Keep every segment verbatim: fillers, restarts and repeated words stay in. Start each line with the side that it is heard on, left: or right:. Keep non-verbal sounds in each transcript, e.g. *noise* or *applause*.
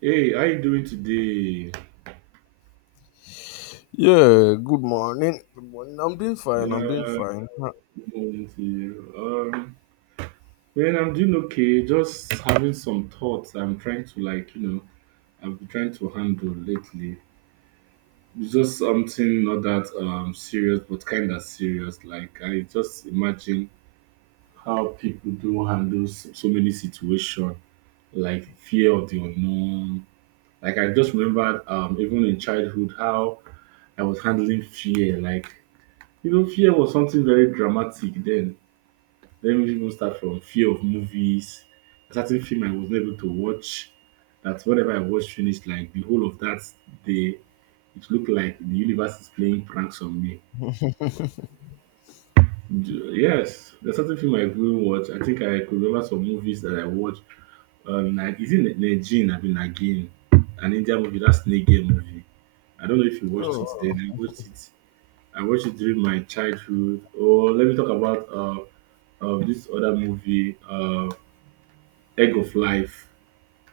right: Hey, how you doing today?
left: Yeah, good morning. Good morning. I'm doing fine. I'm doing
right: Yeah,
left: fine. Huh.
right: good morning to you. Um, man, I'm doing okay. Just having some thoughts. I'm trying to like, you know, I've been trying to handle lately. It's just something not that um serious, but kind of serious. Like I just imagine how people do handle so, so many situations, like fear of the unknown. Like I just remembered, um, even in childhood, how I was handling fear, like. You know, fear was something very dramatic then. Let me even start from fear of movies. A certain film I was not able to watch. That whenever I watched finished, like the whole of that day, it looked like the universe is playing pranks on me. D- Yes, there's certain film I couldn't watch. I think I could remember some movies that I watched. Uh, Na- is it Nagin? I mean Nagin, an Indian movie. That's Snake Game movie. I don't know if you watched it then.
left: Oh,
right: I watched it. I watched it during my childhood. Or let me talk about uh, uh this other movie, uh, Egg of Life.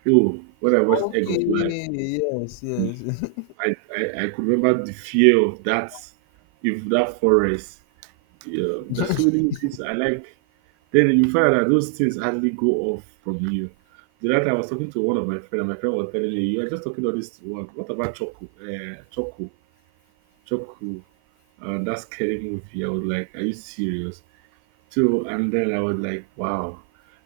right: Oh, when I watched Egg
left: okay.
right: of Life,
left: Yes, yes. *laughs*
right: I, I, I could remember the fear of that, if that forest. Yeah, there's so many movies I like. Then you find that those things hardly go off from you. The other time I was talking to one of my friend, and my friend was telling me, "You are just talking all this one. What about Choco? Uh, Choco, Choco, uh, that scary movie." I was like, "Are you serious?" too. And then I was like, wow,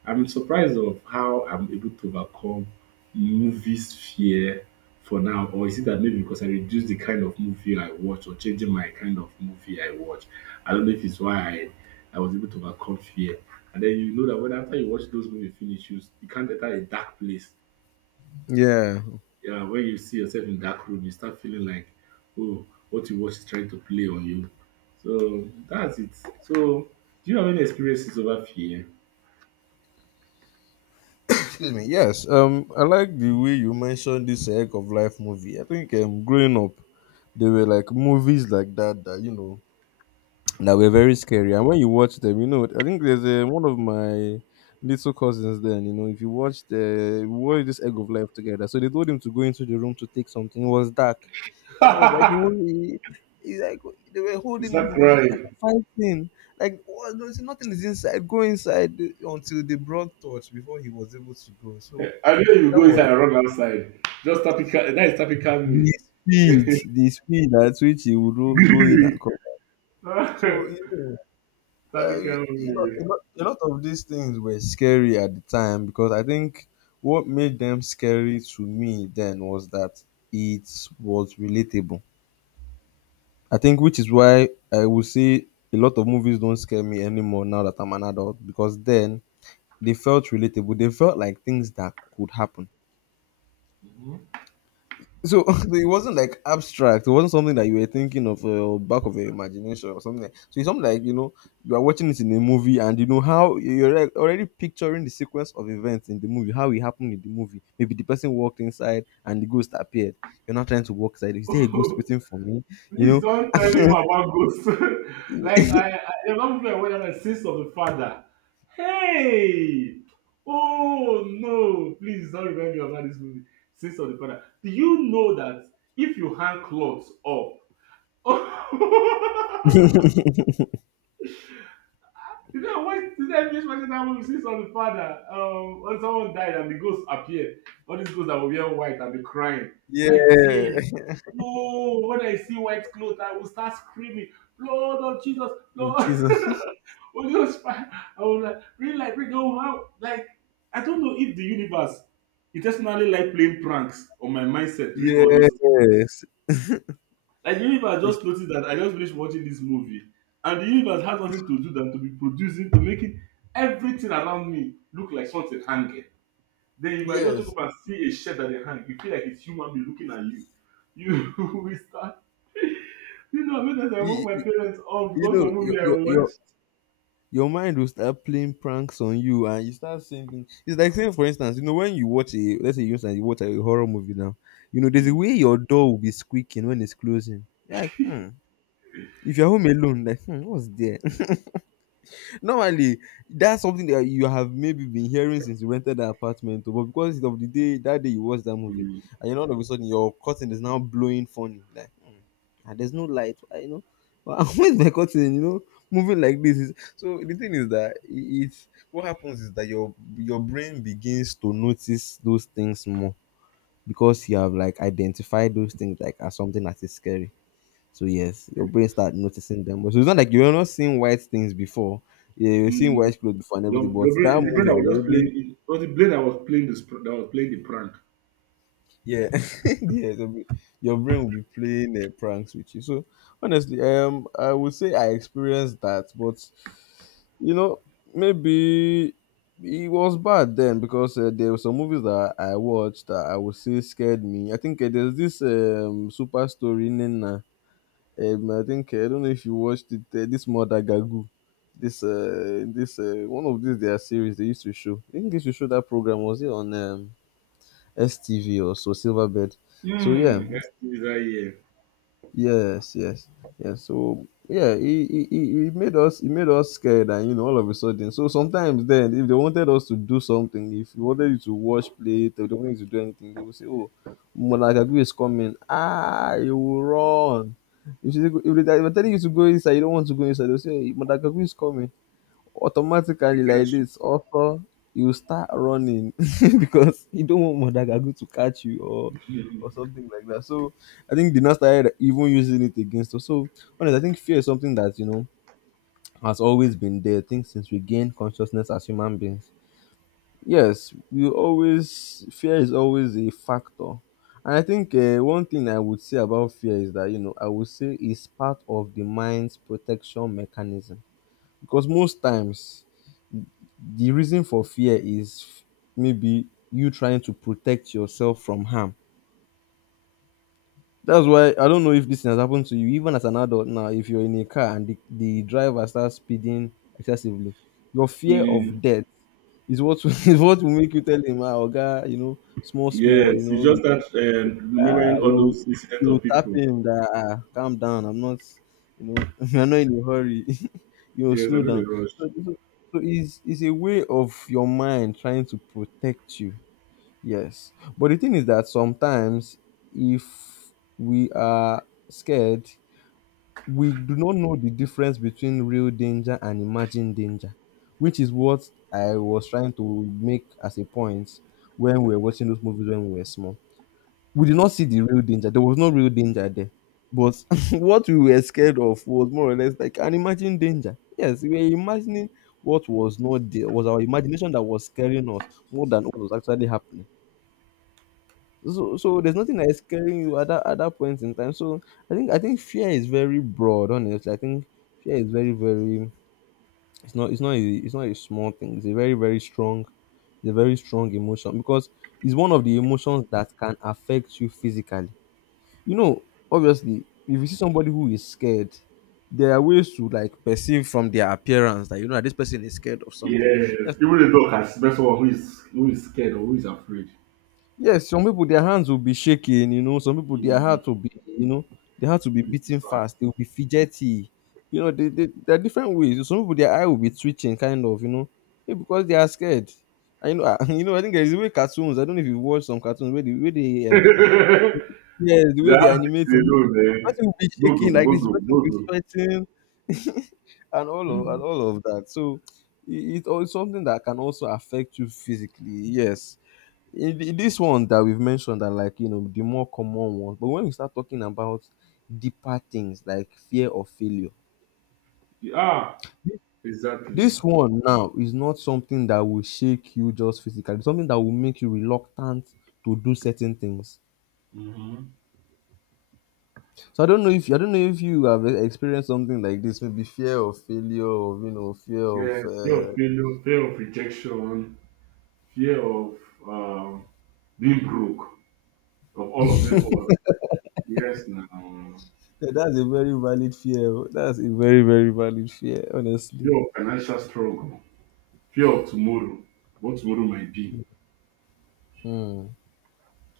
right: I'm surprised of how I'm able to overcome movies fear for now. Or is it that maybe because I reduce the kind of movie I watch or changing my kind of movie I watch? I don't know if it's why I, I was able to overcome fear. And then you know that when after you watch those movies finish, you, you can't enter a dark place.
left: Yeah.
right: Yeah, when you see yourself in dark room, you start feeling like, oh, what you watch is trying to play on you. So that's it. So do you have any experiences over fear?
left: Excuse me. Yes. Um, I like the way you mentioned this Egg of Life movie. I think um, growing up, there were like movies like that that you know that were very scary. And when you watch them, you know, I think there's a, one of my little cousins then, you know, if you watched, uh, we watched this Egg of Life together. So they told him to go into the room to take something. It was dark. And it was like, he was, he, he, like, they were
right: You
left: holding him. He
right: start
left: was like
right: crying.
left: fighting. Like, what, there's nothing is inside. Go inside until they brought torch before he was able to go. So
right: I know you
left: that
right: go
left: was
right: inside and run outside. Just tap it. Tapping, that is tap it. Calm
left: the
right: me.
left: speed, the speed at which he would ro- go in and come.
right: *laughs* Tap
left: So, you know, uh,
right: it. Calm
left: a, lot, a,
right: me.
left: lot, a lot of these things were scary at the time because I think what made them scary to me then was that it was relatable. I think, which is why I would say a lot of movies don't scare me anymore now that I'm an adult because then they felt relatable. They felt like things that could happen. So *laughs* it wasn't like abstract. It wasn't something that you were thinking of uh, or back of your imagination or something. Like, so it's something like you know you are watching it in a movie and you know how you're like already picturing the sequence of events in the movie, how it happened in the movie. Maybe the person walked inside and the ghost appeared. You're not trying to walk inside. Is there a ghost waiting for me?
right: *laughs*
left: You
right: Please don't tell me
left: know.
right: more about ghosts. *laughs*
left: *laughs*
right: Like I, I a lot of people are aware that the sins of the father. Hey, oh no! Please don't remind me about this movie. Sins of the father. Do you know that if you hang clothes up? *laughs* You know, I watched the N B S watching that we see on the father. Um, when someone died and the ghosts appear, all these ghosts that were wearing white and be crying. My dear,
left: Yeah. *laughs*
right: oh, when I see white clothes, I will start screaming, Lord of Jesus,
left: Oh,
right: Lord, *laughs*
left: Jesus.
right: Holy Ghost fire. I will like, really like, bring home how, like, I don't know if the universe intentionally like playing pranks on my mindset during all those
left: Yes.
right: like the universe
left: It's-
right: just noticed that I just finished watching this movie, and the universe has nothing to do than to be producing, to making everything around me look like something hanging. Then you might just look
left: Yes.
right: up and see a shirt that they hang. You feel like it's human being looking at you. You *laughs* will start. You know, many times I woke
left: You,
right: my parents up
left: you,
right: because
left: know,
right: of
left: your
right: movie I
left: your your.
right: watched.
left: Your mind will start playing pranks on you and you start saying things. It's like saying, for instance, you know, when you watch a, let's say, you instance, you watch a horror movie now, you know, there's a
right: Mm.
left: way your door will be squeaking when it's closing. You're like, hmm. If you're home alone, like, hmm, what's there? Normally that's something that you have maybe been hearing since you rented that apartment oh, but because of the day that day you watch that movie,
right: Mm.
left: and you know all of a sudden your curtain is now blowing funny like hmm, and there's no light, you know, but *laughs* where's my curtain, you know, moving like this. Is so the thing is that I- it's what happens is that your your brain begins to notice those things more because you have like identified those things like as something that is scary. So yes, your brain start noticing them. So it's not like you're not seeing white things before. Yeah, you're seeing
right: Mm.
left: white clothes before and
right: Your,
left: everything. But
right: your
left: that
right: brain, the brain
left: movie
right: that
left: has
right: was just
left: already,
right: playing, it was the brain that was playing this, that was playing the prank.
left: yeah. *laughs* Yeah. So be- your brain will be playing uh, pranks with you. So honestly, um, I would say I experienced that, but you know maybe it was bad then because uh, there were some movies that I watched that I would say scared me. I think uh, there's this um super story Nina. Um, I think uh, I don't know if you watched it. Uh, this Mother Gagu, this uh, this uh, one of these their series they used to show. I think they used to show that program. Was it on um, S T V or so Silverbed. So yeah,
right: Hmm. That's is that year.
left: yes, yes, yes. So yeah, he, he he he made us he made us scared, and you know, all of a sudden. So sometimes then, if they wanted us to do something, if they wanted you to wash plate, or they wanted you to do anything, they would say, "Oh, Monagagu is coming!" Ah, you will run. If they if they are telling you to go inside, you don't want to go inside. They'll say, "Monagagu is coming."
right: You
left: Automatically like
right: can't.
left: this also you start running *laughs* because you don't want Madagagu to catch you or
right: Mm.
left: or something like that. So I think they now started even using it against us. So honestly, I think fear is something that you know has always been there. I think since we gain consciousness as human beings, yes, we always fear is always a factor. And I think uh, one thing I would say about fear is that you know I would say it's part of the mind's protection mechanism, because most times the reason for fear is maybe you trying to protect yourself from harm. That's why, I don't know if this thing has happened to you, even as an adult now. If you're in a car and the, the driver starts speeding excessively, your fear
right: Mm.
left: of death is what will- *laughs* is what will make you tell him, ah, "Oga, you know, small, small, you
right: Yes, you
left: know,
right: just start um,
left: ah,
right: remembering all
left: you
right: those incidents
left: you
right: of
left: tap
right: people.
left: him that ah, calm down. I'm not, you know, *laughs* you're not in a hurry. *laughs* You know,
right: Yes, I
left: slow
right: know the
left: down."
right: rush.
left: So, so, so it's, it's a way of your mind trying to protect you. Yes. But the thing is that sometimes, if we are scared, we do not know the difference between real danger and imagined danger, which is what I was trying to make as a point when we were watching those movies when we were small. We did not see the real danger. There was no real danger there. But *laughs* what we were scared of was more or less like an imagined danger. Yes, we were imagining what was not there. It was our imagination that was scaring us more than what was actually happening. So so there's nothing that is scaring you at that at that point in time. So I think I think fear is very broad. Honestly, I think fear is very very. It's not it's not a, it's not a small thing. It's a very very strong, it's a very strong emotion because it's one of the emotions that can affect you physically. You know, obviously, if you see somebody who is scared, there are ways to like perceive from their appearance that you know that this person is scared of something.
right: Yes,
left: Yes.
right: even the dog can smell someone who is who is scared or who is afraid. *laughs*
left: Yes, some people their hands will be shaking, you know, some people their
right: Mm.
left: heart will be, you know, their heart will be
right: It's
left: beating
right: bad.
left: fast, they will be fidgety. You know, they, they, there are different ways. Some people their eye will be twitching, kind of, you know, maybe because they are scared. I you know, I, *laughs* You know, I think there is a way cartoons. I don't know if you watch some cartoons where the way
right: *laughs*
left: they, uh,
right: They
left: yes, the way they
right: have this
left: animate it,
right: they know
left: the
right: man.
left: person will be
right: Bogo,
left: shaking like this, the
right: bogo,
left: person will be
right: bogo.
left: sweating, and all of and
right: Mhm.
left: all of that. So, it, it, it's something that can also affect you physically. Yes, in, in this one that we've mentioned are like you know the more common ones, but when we start talking about deeper things like fear of failure,
right: Ah, exactly.
left: this one now is not something that will shake you just physically, it's something that will make you reluctant to do certain things.
right: Mhm.
left: So i don't know if I don't know if you have e- experienced something like this, maybe fear of failure or you know fear of
right: Yes, fear
left: uh,
right: of failure, fear of rejection, fear of um, being broke, of all of them all. Yes, now
left: yeah, that's a very valid fear oh. That's a very very valid fear, honestly.
right: fear of financial struggle. Fear of tomorrow, what tomorrow might be.
left: Hmm.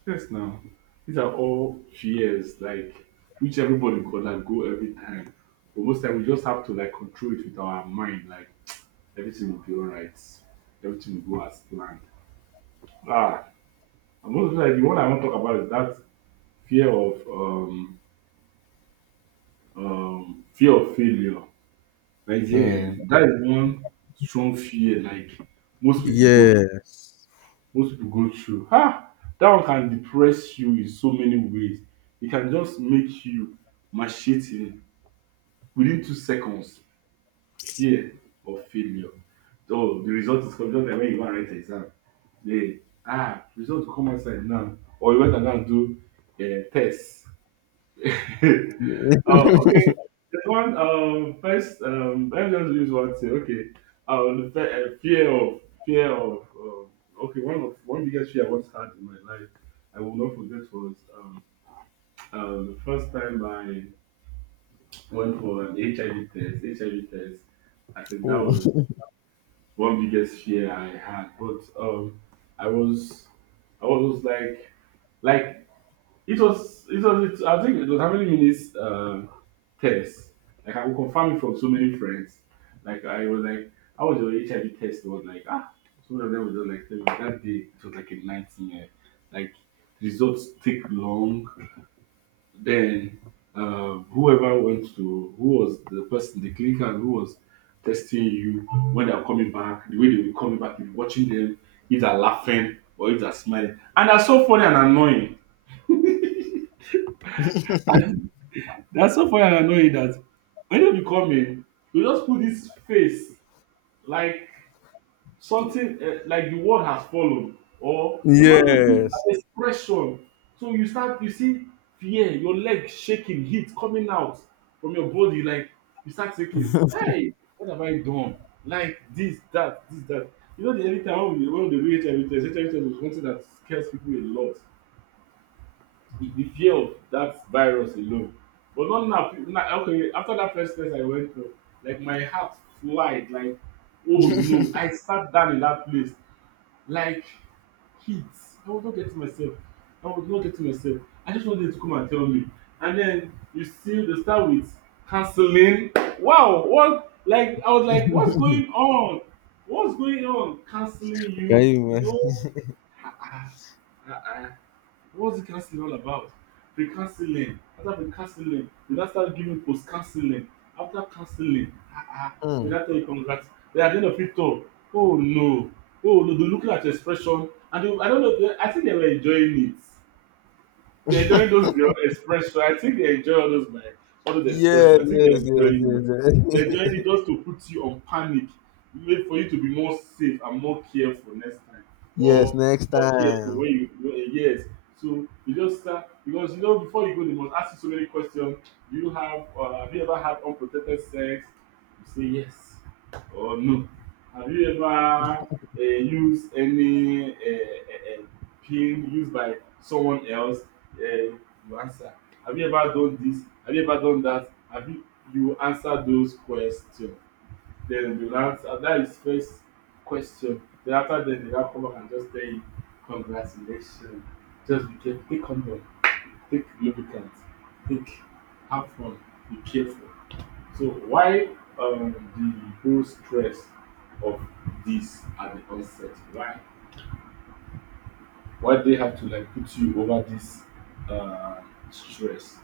right: Yes, now, these are all fears, like, which everybody could like go every time. But most time, we just have to like control it with our mind, like, everything will be all right, everything will go as planned. Ah, and most of the time, the one I want to talk about is that fear of um, um, fear of failure. Like, yeah,
left: Hmm.
right: that is one strong fear, like, most people go
left: Yes.
right: most people go through. Ah, that one can depress you in so many ways. It can just make you macheting within two seconds fear of failure. Oh, the result is coming just like when you want to write an exam. Hey, ah, result will come outside now. Or you went and go and do a test. *laughs*
left: *laughs*
right: Oh, okay. There's one. Um, first, um, let me just use one thing. Okay. Um, the fe- uh, fear of fear of um, okay. One of one biggest fear I once had in my life, I will not forget was um, um the first time I went for an H I V test. H I V test. I said that
left: Oh.
right: was one biggest fear I had, but um, I was I was like like it was, it was, it, I think it was how many minutes um, test. Like I could confirm it from so many friends. Like I was like, I was your H I V test. It was like ah, some of them were just like telling me that day it was like a nineteen. Like results take long. Then uh, whoever went to who was the person, the clinical who was testing you when they are coming back, the way they will be coming back, you'll be watching them, if they're laughing or if they're smiling. And they're so funny and annoying. *laughs* That's so funny and annoying that when you come in, you just put this face like something uh, like the world has fallen, or they don't even give an
left: Yes.
right: expression. So you start, you see fear, your leg shaking, heat coming out from your body, like you start thinking, "Hey, what have I done? Like this, that, this, that." You know, the anytime when we when they do H I V test, H I V test is something that scares people a lot. the, the fear of that virus alone but not now now okay after that first test I went through like my heart flied like oh no I sat down in that place like heat I was not getting myself I was not getting myself I just want them to come and tell me and then you still dey start with counseling wow what like I was like what's going on what's going on counseling
left: Can
right: you
left: you
right: no
left: imagine?
right: ah ah ah ah. What's the counseling all about? Pre counseling, after pre counseling, they now start giving post counseling. After counseling, ah ah, they
left: Mm.
right: now tell you congrats. Then at the end of it all, oh no, oh no, they looking at your expression and they, I don't know, they, I think they were enjoying it. They're enjoying those your expression. I think they enjoy all those like all those
left: Yes,
right: expression. I think they're
left: yes, yes,
right: enjoying it.
left: yes,
right: They're enjoying it
left: yes.
right: just to put you on panic, wait for you to be more safe and more careful next time,
left: *laughs* Yes,
right: or
left: next
right: more careful
left: time.
right: when you when, eh, yes. So you just start because you know before you go, they must ask you so many questions. Do you have? Uh, have you ever had unprotected sex? You say yes. Or no? Have you ever uh, used any uh, uh, uh, pin used by someone else? Uh, you answer. Have you ever done this? Have you ever done that? Have you you answer those questions? Then they will answer. That is first question. Then after then they now come back and just tell you, congratulations. Just be careful. Take condom. Take lubricant. Take have fun. Be careful. So why um, the whole stress of this at the onset? Why? Why they have to like put you over this uh, stress?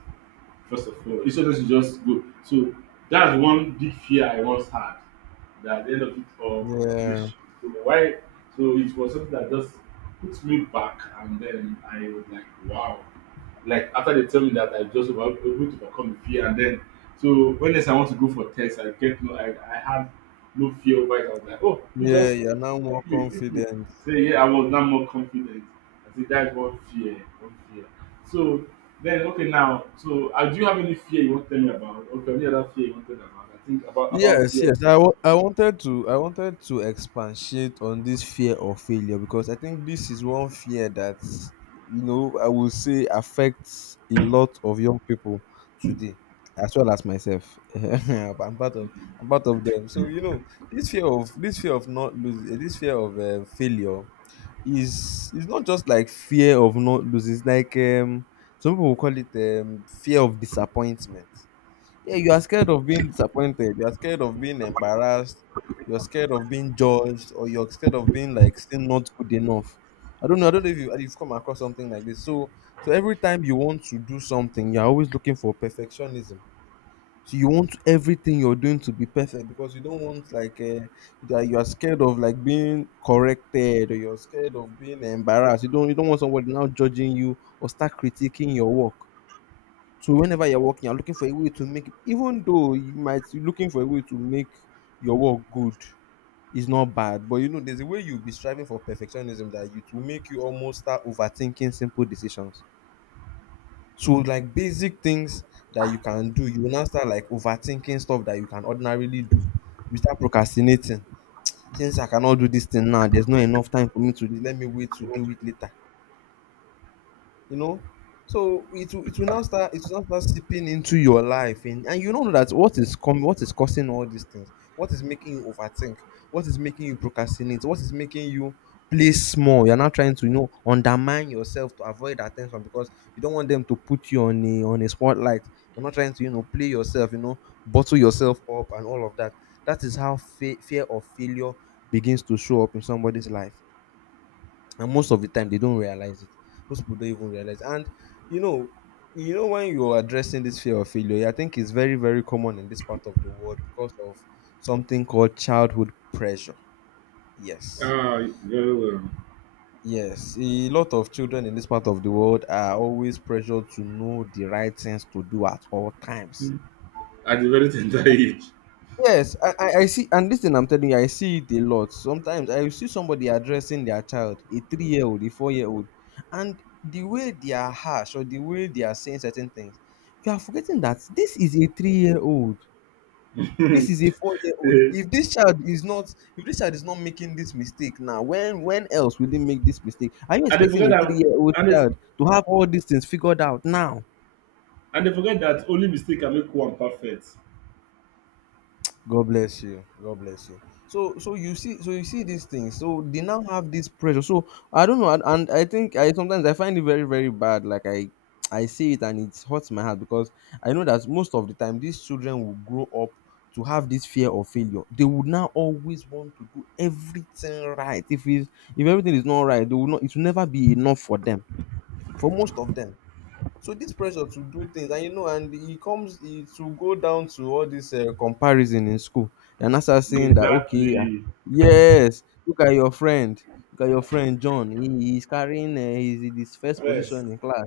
right: First of all instead of you just go so that's one big fear I once had that at the end of it all
left: Yeah.
right: congratulations so why so it was something that just put me back and then I was like wow like after they tell me that I just about able to overcome the fear and then so when next I want to go for test I get no I I had no fear over it. I was like, oh you
left: Yeah,
right: just
left: you're now more
right: pick me, pick me.
left: confident.
right: So yeah, I was now more confident. I said that's one fear, one fear. So then okay now, so uh, do you have any fear you want to tell me about? Okay, any other fear you want to tell me about? I think about about
left: Yes,
right: fear.
left: yes. I w- I wanted to I wanted to expatiate on this fear of failure because I think this is one fear that you know I will say affects a lot of young people today, as well as myself. *laughs* I'm part of I'm part of them. So you know this fear of this fear of not losing, this fear of uh, failure is is not just like fear of not losing. It's like um some people call it um, fear of disappointment. Yeah, you are scared of being disappointed. You are scared of being embarrassed. You're scared of being judged, or you're scared of being like still not good enough. I don't know. I don't know if you, you've come across something like this. So, so every time you want to do something, you're always looking for perfectionism. So you want everything you're doing to be perfect because you don't want like uh, that you are scared of like being corrected or you're scared of being embarrassed. You don't you don't want somebody now judging you or start critiquing your work. So whenever you're working, you're looking for a way to make, even though you might be looking for a way to make your work good is not bad, but you know there's a way you'll be striving for perfectionism that you to make you almost start overthinking simple decisions. So like basic things that you can do, you will now start like overthinking stuff that you can ordinarily do. You start procrastinating. Since I cannot do this thing now, there's not enough time for me to do. Let me wait to do it later. you know so it will, it will now start it will now start seeping into your life, and, and you don't know that what is coming, what is causing all these things, what is making you overthink, what is making you procrastinate, what is making you play small. You're not trying to, you know, undermine yourself to avoid attention because you don't want them to put you on a on a spotlight. You're not trying to, you know, play yourself, you know bottle yourself up and all of that. That is how fa- fear of failure begins to show up in somebody's life, and most of the time they don't realize it. Most people don't even realize. And you know you know when you're addressing this fear of failure, I think it's very very common in this part of the world because of something called childhood pressure. Yes.
right: Ah, very well.
left: Yes, a lot of children in this part of the world are always pressured to know the right things to do at all times.
right: Hmm. At a very tender *laughs* age.
left: Yes, I, I, I see, and listen, I'm telling you, I see it a lot. Sometimes I will see somebody addressing their child, a three year old, a four year old, and the way they are harsh or the way they are saying certain things, you are forgetting that this is a three year old. This is a four year old.
right: Eh,
left: If this child is not, if this child is not making this mistake now, when when else will they make this mistake? Are you
right: And they
left: expecting
right: forget
left: a three
right: that
left: year old
right: and, it's,
left: child to have all these things figured out now?
right: and they forget that only mistake can make one perfect.
left: God bless you. God bless you. So so you see so you see these things. So they now have this pressure. So I don't know, and, and I think, I sometimes I find it very very bad. Like I I see it and it hurts my heart because I know that most of the time these children will grow up to have this fear of failure. They would now always want to do everything right. If it's, if everything is not right, they will not. It will never be enough for them. For most of them. So this pressure to do things, and you know, and it comes, it will go down to all this um comparison in school. You're now start seeing that, okay, ah,
right: Exactly.
left: yes, look at your friend, look at your friend John. He he's carrying, um he's in his first
right: First,
left: position in class,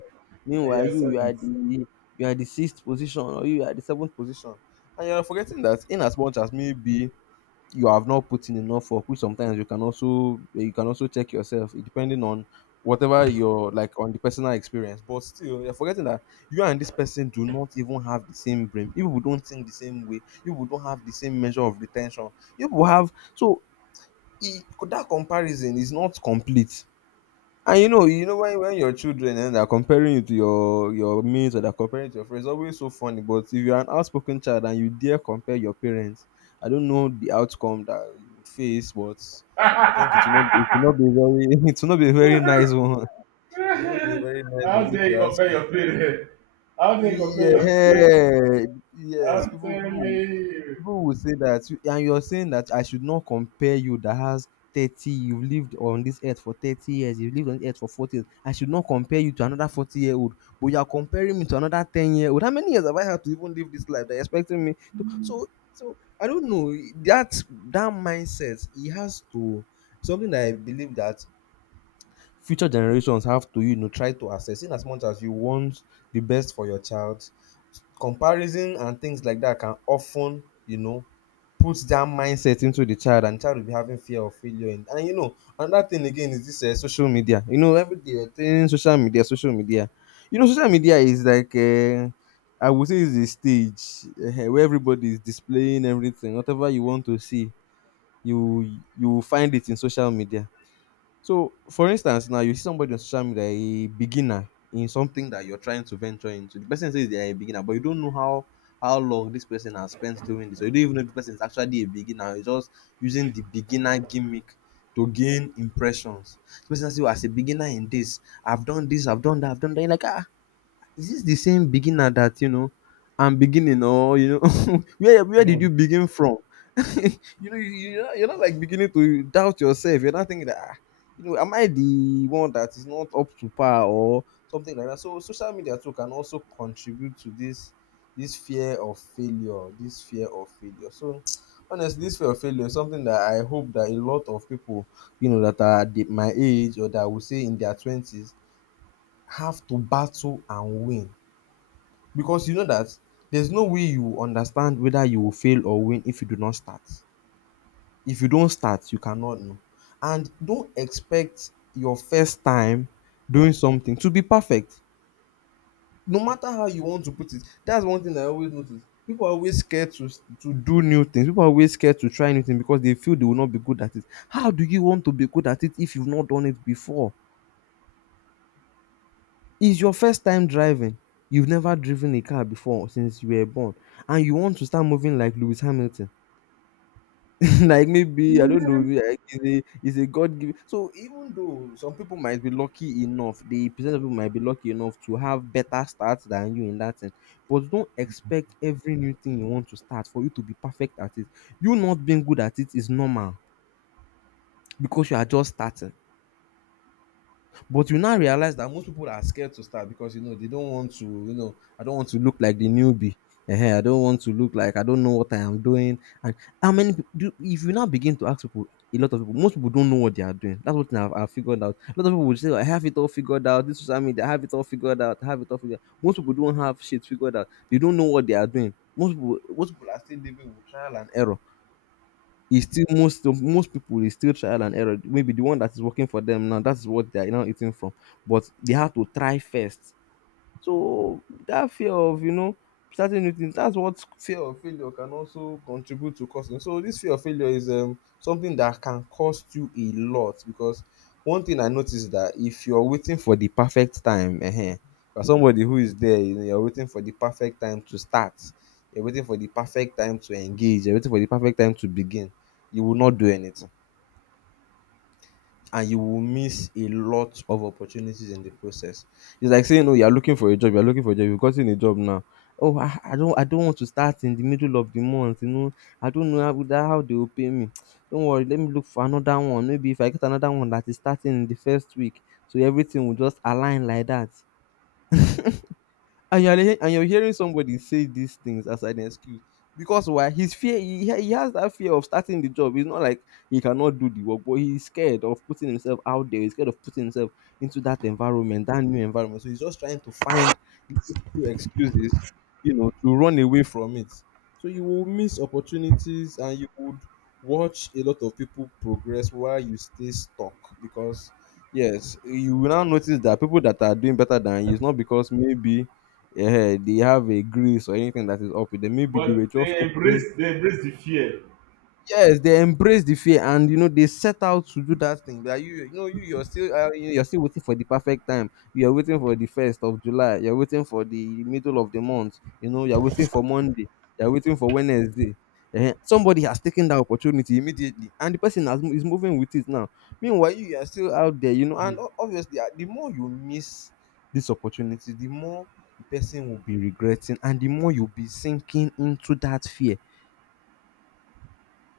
right: and
left: meanwhile
right: you are
left: you you are
right: seventh.
left: the, you are the sixth position or you are the seventh position. And you're forgetting that, in as much as maybe you have not put in enough work, which sometimes you can also you can also check yourself, eh, depending on whatever your like on the personal experience, but still you're forgetting that you and this person do not even have the same brain. You people don't think the same way. You people don't have the same measure of retention. You people have, so, e, that comparison is not complete. And you know, you know when when your children and they're comparing you to your your mates, or they're comparing you to your friends, it's always so funny. But if you're an outspoken child and you dare compare your parents, I don't know the outcome that you would face, but I think it will not, it will not be very *laughs* it will not be a very nice
right: *laughs*
left: one. *laughs* It will not be a very nice one,
right: How
left: if
right: dare
left: you
right: you
left: ask
right: compare
left: me.
right: your parents? How dare you compare your parents?
left: Yeah, yes.
right: I'm
left: People
right: telling
left: people
right: you.
left: people will say that you- and you're saying that I should not compare you, that has thirty, you've lived on this earth for thirty years, you've lived on this earth for forty years, I should not compare you to another forty year old, but you're comparing me to another ten year old. How many years have I had to even live this life they're expecting me to? So so I don't know, that that mindset, it has to, something that I believe that future generations have to, you know, try to assess. In as much as you want the best for your child, comparison and things like that can often, you know, put that mindset into the child, and child will be having fear of failure. And, and you know, another thing again is this, uh, social media. You know, every day you're saying social media, social media. You know, social media is like, uh, I would say it's a stage, uh, where everybody is displaying everything. Whatever you want to see, you you will find it in social media. So, for instance, now you see somebody on social media, a beginner in something that you're trying to venture into. The person says they're a beginner, but you don't know how how long this person has spent doing this. So you don't even know if the person is actually a beginner. You're just using the beginner gimmick to gain impressions. The person says, "Oh, as a beginner in this, I've done this, I've done that, I've done that." You're like, ah, is this the same beginner that, you know, I'm beginning? Or, you know, *laughs* where where did you begin from? *laughs* You know, you you're not you're not like beginning to doubt yourself. You're not thinking that, "Ah, you know, am I the one that is not up to par or something like that?" So social media too can also contribute to this, this fear of failure, this fear of failure. So *tsk* honestly, this fear of failure is something that I hope that a lot of people, you know, that are the, my age, or that I would say in their twenties, have to battle and win, because you know that there's no way you will understand whether you will fail or win if you do not start. If you don't start, you cannot know. And don't expect your first time doing something to be perfect. No matter how you want to put it, that's one thing I always notice. People are always scared to to do new things. People are always scared to try new things because they feel they will not be good at it. How do you want to be good at it if you've not done it before? It's your first time driving. You've never driven a car before since you were born, and you want to start moving like Lewis Hamilton. *laughs* Like maybe, I don't know, maybe like he's a, he's a God given. So even though some people might be lucky enough, the percent of people might be lucky enough to have better starts than you in that thing. But don't expect every new thing you want to start for you to be perfect at it. You not being good at it is normal because you are just starting. But you now realize that most people are scared to start because, you know, they don't want to, you know, I don't want to look like the newbie. Ehen, I don't want to look like I don't know what I am doing. And how many peop- do if you now begin to ask people, a lot of people, most people don't know what they are doing. That's what I've, I've figured out. A lot of people would say, "Oh, I have it all figured out. This is what I mean, I have it all figured out. I have it all figured out." Most people don't have shit figured out. They don't know what they are doing. Most people, most people are still living with trial and error. It's still, most most people is still trial and error. Maybe the one that is working for them now, that's what they are now eating from. But they have to try first. So that fear of, you know, starting new things, that's what fear of failure can also contribute to causing. So this fear of failure is, um, something that can cost you a lot because one thing I noticed is that if you're waiting for the perfect time, uh for somebody who is there, you know, you're waiting for the perfect time to start, you're waiting for the perfect time to engage, you're waiting for the perfect time to begin, you will not do anything, and you will miss a lot of opportunities in the process. It's like saying, oh, you're looking for a job, you're looking for a job, you've gotten a job now. Oh, I, I don't I don't want to start in the middle of the month, you know. I don't know how, that, how they will pay me. Don't worry, let me look for another one. Maybe if I get another one that is starting in the first week, so everything will just align like that. And you're he- and you're hearing somebody say these things as an excuse because why his fear he, he he has that fear of starting the job. It's not like he cannot do the work, but he's scared of putting himself out there. He's scared of putting himself into that environment, that new environment. So he's just trying to find little excuses, you know, to run away from it. So you will miss opportunities and you would watch a lot of people progress while you stay stuck, because yes, you will now notice that people that are doing better than you, it's not because maybe eh, they have a grease or anything that is up with them. Maybe they were
right: But
left: just
right: they
left: open.
right: embrace they embrace the fear.
left: Yes, they embrace the fear, and you know they set out to do that thing. But you, you know, you you're still uh, you- you're still waiting for the perfect time. You're waiting for the first of July. You're waiting for the middle of the month. You know, you're waiting for Monday. You're waiting for Wednesday. Eh, Somebody has taken that opportunity immediately, and the person has, mo- is moving with it now. Meanwhile, you you are still out there, you know. And
right: Mhm.
left: o- obviously, ah, the more you miss this opportunity, the more the person will be regretting, and the more you'll be sinking into that fear.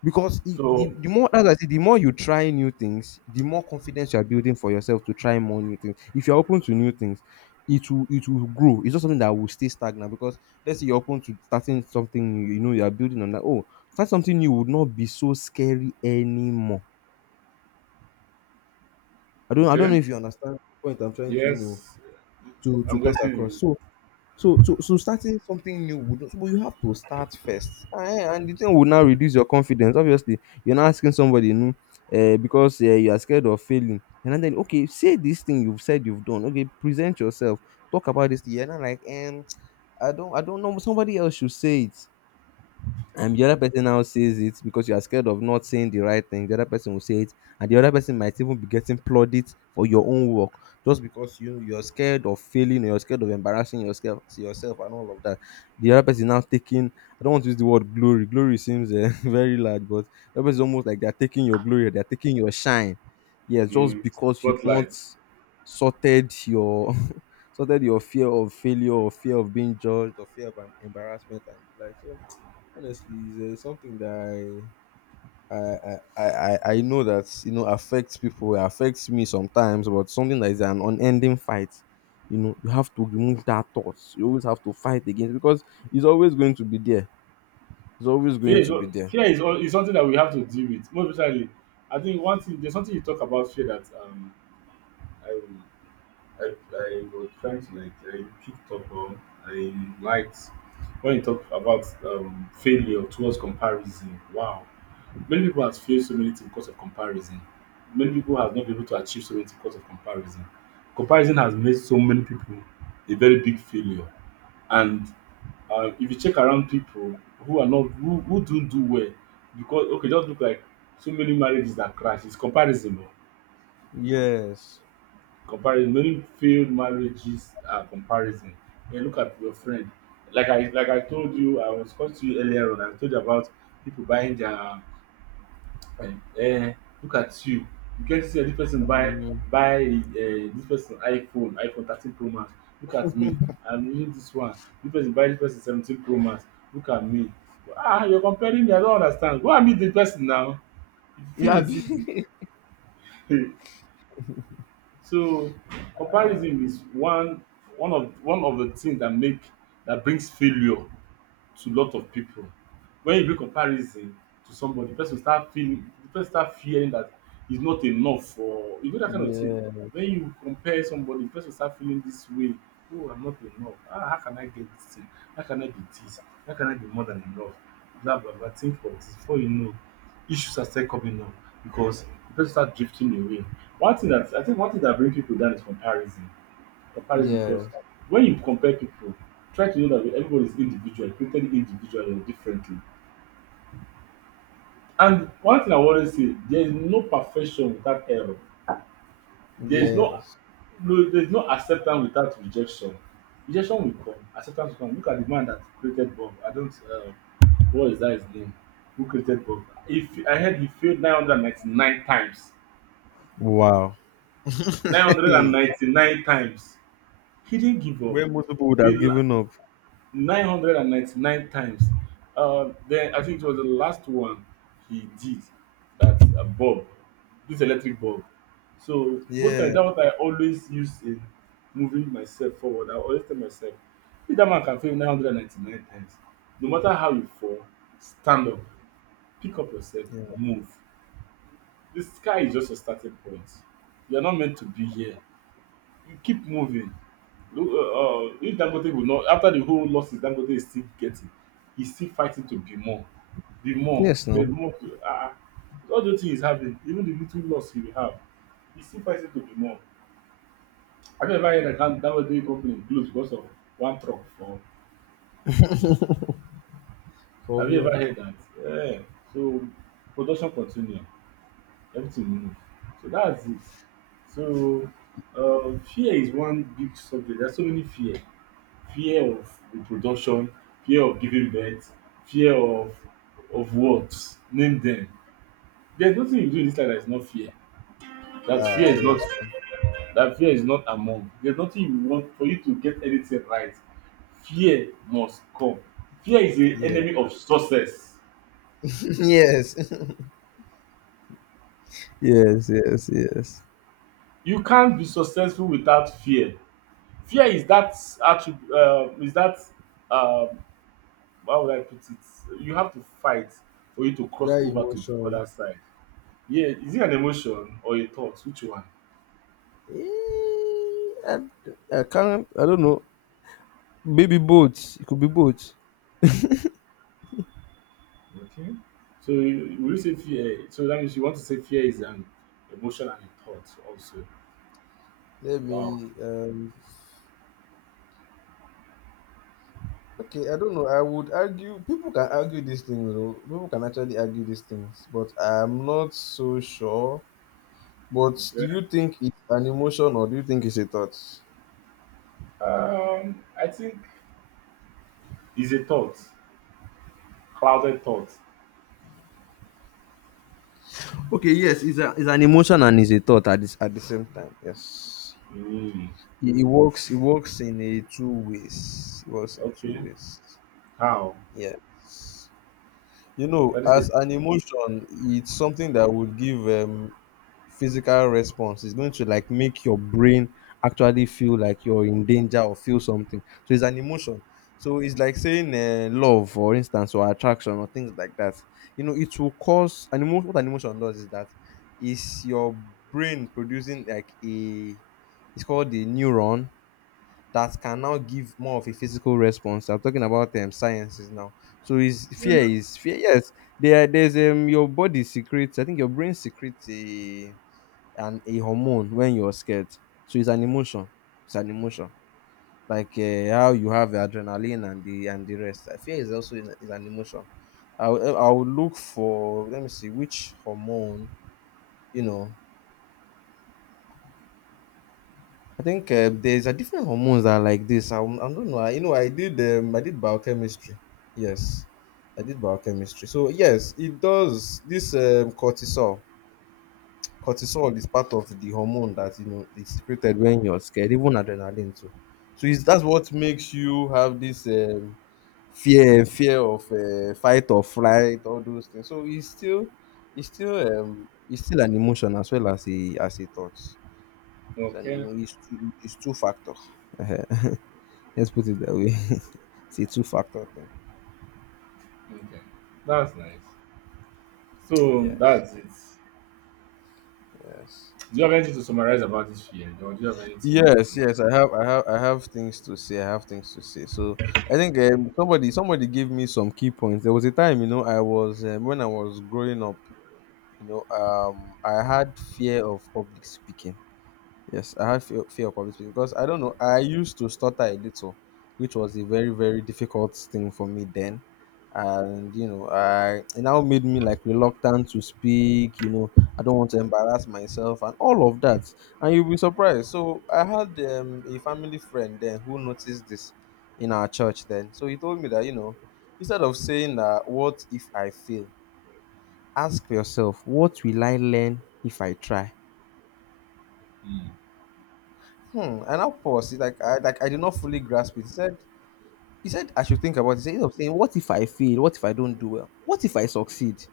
left: Because I the
right: So
left: the more, as I said, the more you try new things, the more confidence you are building for yourself to try more new things. If you're open to new things, it will it will grow. It's not something that will stay stagnant. Because let's say you're open to starting something new, you know you are building on that. Oh, start something new would not be so scary anymore. I don't I don't know
right: okay.
left: if you understand the point I'm trying to, you know,
right: Yes,
left: to to
right: I'm
left: pass
right: getting
left: across.
right: you
left: So So, so, so starting something new would, but you have to start first. Eh, and the thing would now reduce your confidence. Obviously, you're not asking somebody, you know, eh, because eh, you are scared of failing. And then, okay, say this thing you've said you've done. Okay, present yourself, talk about this. thing. You're not like, um, I don't, I don't know. Somebody else should say it, and the other person now says it because you are scared of not saying the right thing. The other person will say it, and the other person might even be getting plaudits for your own work just because you you're scared of failing, or you're scared of embarrassing yourself yourself and all of that. The other person now taking, i don't want to use the word glory. Glory seems uh, *laughs* very large, but the other person is almost like they're taking your glory, they're taking your shine. Yes, just
right: in
left: because you've not
right: spotlight.
left: sorted your *laughs* sorted your fear of failure, or fear of being judged, or fear of um, embarrassment and the like. So honestly, it's uh, something that I, I I I I know that, you know, affects people. It affects me sometimes, but something that is an unending fight. You know, you have to remove that thought. You always have to fight against, because it's always going to be there. It's always
right: Fear
left: going
right: is
left: to be
right: al-
left: there.
right: fear is, al- is something that we have to deal with. Most especially, I think one thing there's something you talk about fear that um I, I was trying to like I picked up on I liked when you talk about um, failure towards comparison. Wow, many people have failed so many things because of comparison. Many people have not been able to achieve so many things because of comparison. Comparison has made so many people a very big failure. And uh, if you check around people who are not who, who don't do well, because okay, just look like so many marriages that crash. It's comparison. Oh.
left: Yes.
right: Comparison, many failed marriages are comparison. Then look at your friend. Like I like I told you, I was talking to you earlier on. I told you about people buying their eh, eh, look at you. You can see this person buy
left: Mm.
right: buy eh, this person iPhone, iPhone thirteen Pro Max. Look at me. I'm using this one. This person buy this person seventeen Pro Max. Look at me. Ah, you're comparing me. I don't understand. Go and meet the person now. You feel
left: Yeah.
right: it's easy.
left: *laughs*
right: *laughs* So comparison is one one of one of the things that make that brings failure to a lot of people. When you do comparison to somebody, the person start feeling, the person start fearing that he's not enough for you know that kind of thing.
left: Yeah.
right: When you compare somebody, the person start feeling this way. Oh, I'm not enough. Ah, how can I get this thing? How can I be this? How can I be more than enough? Blah blah blah. Think for this before you know, issues are still coming up because the person start drifting away. One thing that I think one thing that bring people down is comparison comparison because
left: Yes.
right: when you compare people, try to know that everybody is individual, created individually or differently. And one thing I always say, there is no perfection without error. There is no,
left: Yes.
right: no there is no acceptance without rejection. Rejection will come, acceptance will come. Look at the man that created Bob. I don't, uh, what is that his name? Who created Bob? If I heard he failed nine hundred ninety-nine times,
left: Wow. *laughs* Hey,
right: nine hundred ninety-nine times. He didn't give up.
left: where most people would
right: He
left: have given up.
right: nine hundred ninety-nine times. Uh, then I think it was the last one he did that uh, bulb, this electric bulb. So most
left: Yeah.
right: times that's what I always use in moving myself forward. I always tell myself, if that man can fail nine hundred ninety-nine times, no matter how you fall, stand up, pick up yourself,
left: Yeah.
right: move. The sky is just a starting point. You're not meant to be here. You keep moving. Look, uh, uh, if Dangote will not, after the whole losses Dangote is still getting, he's still fighting to be more, be more.
left: Yes,
right: There's
left: no.
right: more. To, uh, all the thing he's having, even the little loss he will have, he's still fighting to be more. Have you ever heard that Dan- Dangote company closed because of one truck? Or
left: So
right: have you
left: yeah.
right: ever heard that? Yeah. So production continue, everything move. So that's it. So uh, fear is one big subject. There's so many fear. Fear of reproduction, fear of giving birth, fear of of what, name them. There's nothing you do in this life that is not fear, that fear
left: Ah,
right: is not,
left: yes.
right: that fear is not among. There's nothing you want for you to get anything right. Fear must come. Fear is the
left: Yeah. Yeah.
right: enemy of success.
left: *clears throat* *laughs* Yes. *laughs* Yes, yes, yes.
right: You can't be successful without fear. Fear is that attribute, uh, is that um, how would I put it, you have to fight for you to cross
left: That
right: over to the
left: emotion.
right: other side. Yeah, is it an emotion or a thought? Which one?
left: Eh, I, I can't. I don't know. Maybe both. It could be both.
right: Okay. So you- will you say fear? So that means you want to say fear is an emotion and a thought also.
left: Let
right: Wow.
left: me. Um, okay, I don't know. I would argue. People can argue these things, though. People can actually argue these things, but I'm not so sure. But do
right: Okay.
left: you think it's an emotion, or do you think it's a thought?
right: Um, I think is a thought, clouded thought.
left: Okay. Yes, it's, a, it's an emotion and it's a thought at this at the same time. Yes.
right: Mm,
left: It, it works. It works in a two ways. It works in two
right: okay.
left: ways.
right: How?
left: Yes. You know,
right: What is it?
left: as an emotion, it's something that would give um, physical response. It's going to like make your brain actually feel like you're in danger or feel something. So it's an emotion. So it's like saying uh, love, for instance, or attraction or things like that. You know, it will cause an emotion. What an emotion does is that is your brain producing like a. It's called the neuron that can now give more of a physical response. I'm talking about um, sciences now. So is fear
right: Well,
left: is fear. Yes, there there's um your body secretes. I think your brain secretes a an a hormone when you're scared. So it's an emotion. It's an emotion. Like uh, how you have the adrenaline and the and the rest. Uh, Fear is also is, is an emotion. I will- I will look for, let me see which hormone, you know. I think uh, there's a different hormones that are like this. I, I don't know. I, you know, I did um, I did biochemistry. Yes, I did biochemistry. So yes, it does. This um, cortisol, cortisol is part of the hormone that, you know, is secreted when you're scared, even adrenaline too. So it's, that's what makes you have this um, fear, fear of uh, fight or flight, all those things. So it's still, it's still, um, it's still an emotion as well as a as a thought. It's an,
right: okay.
left: emo- it's two, it's two factor. Let's put it that way. *laughs* It's a two factor thing.
right: Okay. That's nice. So
left: Yes,
right: that's it.
left: yes,
right: Do you have anything to summarize about this fear, or do you have anything
left: yes,
right: to add?
left: yes. I have, I have, I have things to say. I have things to say. So I think um, somebody, somebody gave me some key points. There was a time, you know, I was um, when I was growing up, you know, um, I had fear of public speaking. Yes, I had fear, fear of public speaking because I don't know. I used to stutter a little, which was a very, very difficult thing for me then. And you know, I it now made me like reluctant to speak. You know, I don't want to embarrass myself and all of that. And you'll be surprised. So I had um, a family friend then who noticed this in our church then. So he told me that, you know, instead of saying that, what if I fail? Ask yourself, what will I learn if I try?
right: Mm.
left: Hmm. And of course, it's like I like I did not fully grasp it. He said he said I should think about it. He said, instead of saying, what if I fail? What if I don't do well? What if I succeed?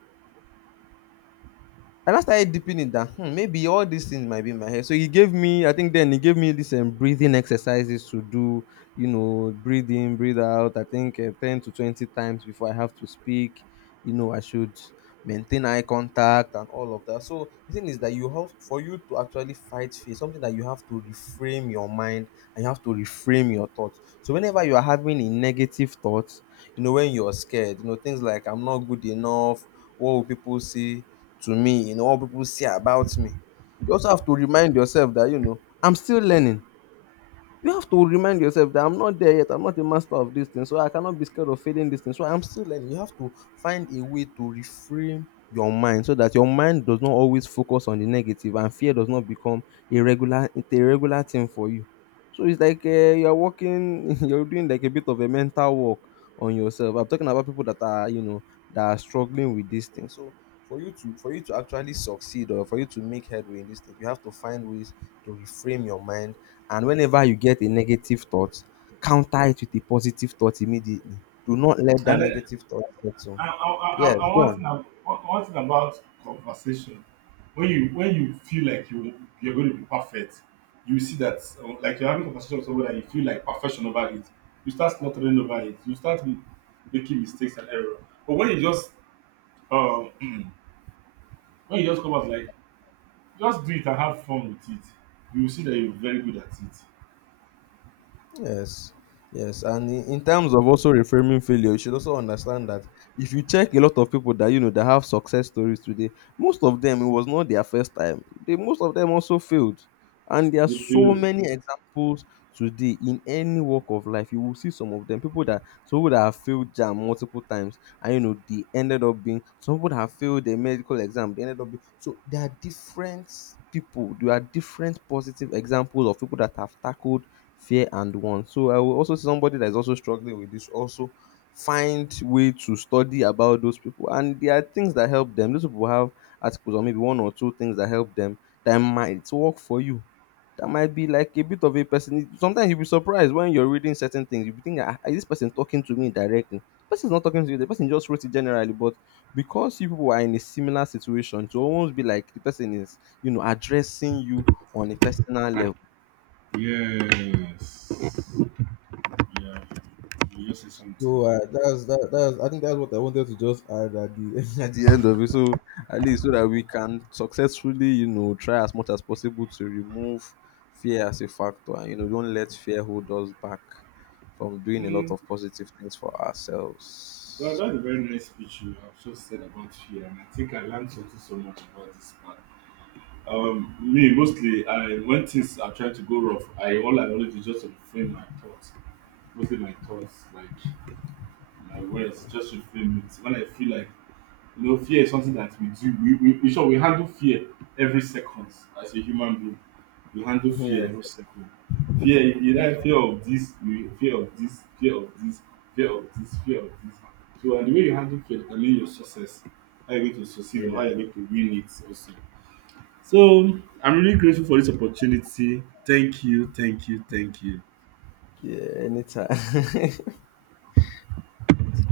left: And I started deeping it that, hmm, maybe all these things might be in my head. So he gave me, I think then he gave me these um, breathing exercises to do, you know, breathe in, breathe out. I think uh, ten to twenty times before I have to speak. You know, I should maintain eye contact and all of that. So the thing is that you have, for you to actually fight fear, something that you have to reframe your mind, and you have to reframe your thoughts. So whenever you are having a negative thought, you know, when you're scared, you know, things like I'm not good enough, what will people see? To me, you know, what people say about me. You also have to remind yourself that, you know, I'm still learning. You have to remind yourself that I'm not there yet. I'm not a master of this thing, so I cannot be scared of failing this thing. So I'm still learning. You have to find a way to reframe your mind so that your mind does not always focus on the negative, and fear does not become a regular it's a regular thing for you. So it's like uh, you're working, *laughs* you're doing like a bit of a mental work on yourself. I'm talking about people that are, you know, that are struggling with this thing. So for you to for you to actually succeed, or for you to make headway in this thing, you have to find ways to reframe your mind, and whenever you get a negative thought, counter it with a positive thought immediately. Do not let that
right: And
left: negative thought settle.
right: I, I, I,
left: Yes,
right: I
left: go
right: want
left: on.
right: thing, one thing about conversation. When you when you feel like you you're going to be perfect, you see that uh, like you're having a conversation with someone and you feel like perfection over it. You start stuttering over it. You start m- making mistakes and error. But when you just um, *clears throat* when you just come out like just do it and have fun with it, you will see that you're very good at it.
left: Yes, yes, and in, in terms of also reframing failure, you should also understand that if you check a lot of people that you know that have success stories today, most of them, it was not their first time. They most of them also failed, and there are
right: They
left: so
right: fail.
left: many examples today in any walk of life. You will see some of them people that some people that have failed jam multiple times, and you know they ended up being some people that have failed their medical exam. They ended up being, so there are different people. There are different positive examples of people that have tackled fear and want. So I will also see somebody that is also struggling with this also, find way to study about those people. And there are things that help them. Those people have articles, or maybe one or two things that help them, that might work for you. That might be like a bit of a person. Sometimes you'll be surprised when you're reading certain things. You'll be thinking, "Ah, is this person talking to me directly?" The person's not talking to you. The person just wrote it generally. But because you people are in a similar situation, to almost be like the person is, you know, addressing you on a personal level.
right: Yes. Yeah. You just say something
left: So uh, that's that, that's, I think that's what I wanted to just add at the *laughs* at the end of it. So at least so that we can successfully, you know, try as much as possible to remove fear as a factor, and you know, don't let fear hold us back from doing a
right: very
left: lot of
right: important.
left: positive things for
right: Well,
left: ourselves.
right: that's a very nice speech you have just said about fear, and I think I learned something so much about this part. Um, me mostly, I when things are trying to go rough, I all I want do is just reframe my thoughts, mostly my thoughts, like my words, just reframe it. When I feel like you know, fear is something that we do. We we, we sure we handle fear every second as a human being. You handle
left: *laughs* Yeah.
right: fear every step of fear. You like fear of this, you fear of this, fear of this, fear of this, fear of this. So and the way you handle fear can determine your success, how you're going to succeed or how
left: Yeah,
right: you're going to win it also. So I'm really grateful for this opportunity. Thank you, thank you, thank you.
left: yeah, anytime. *laughs*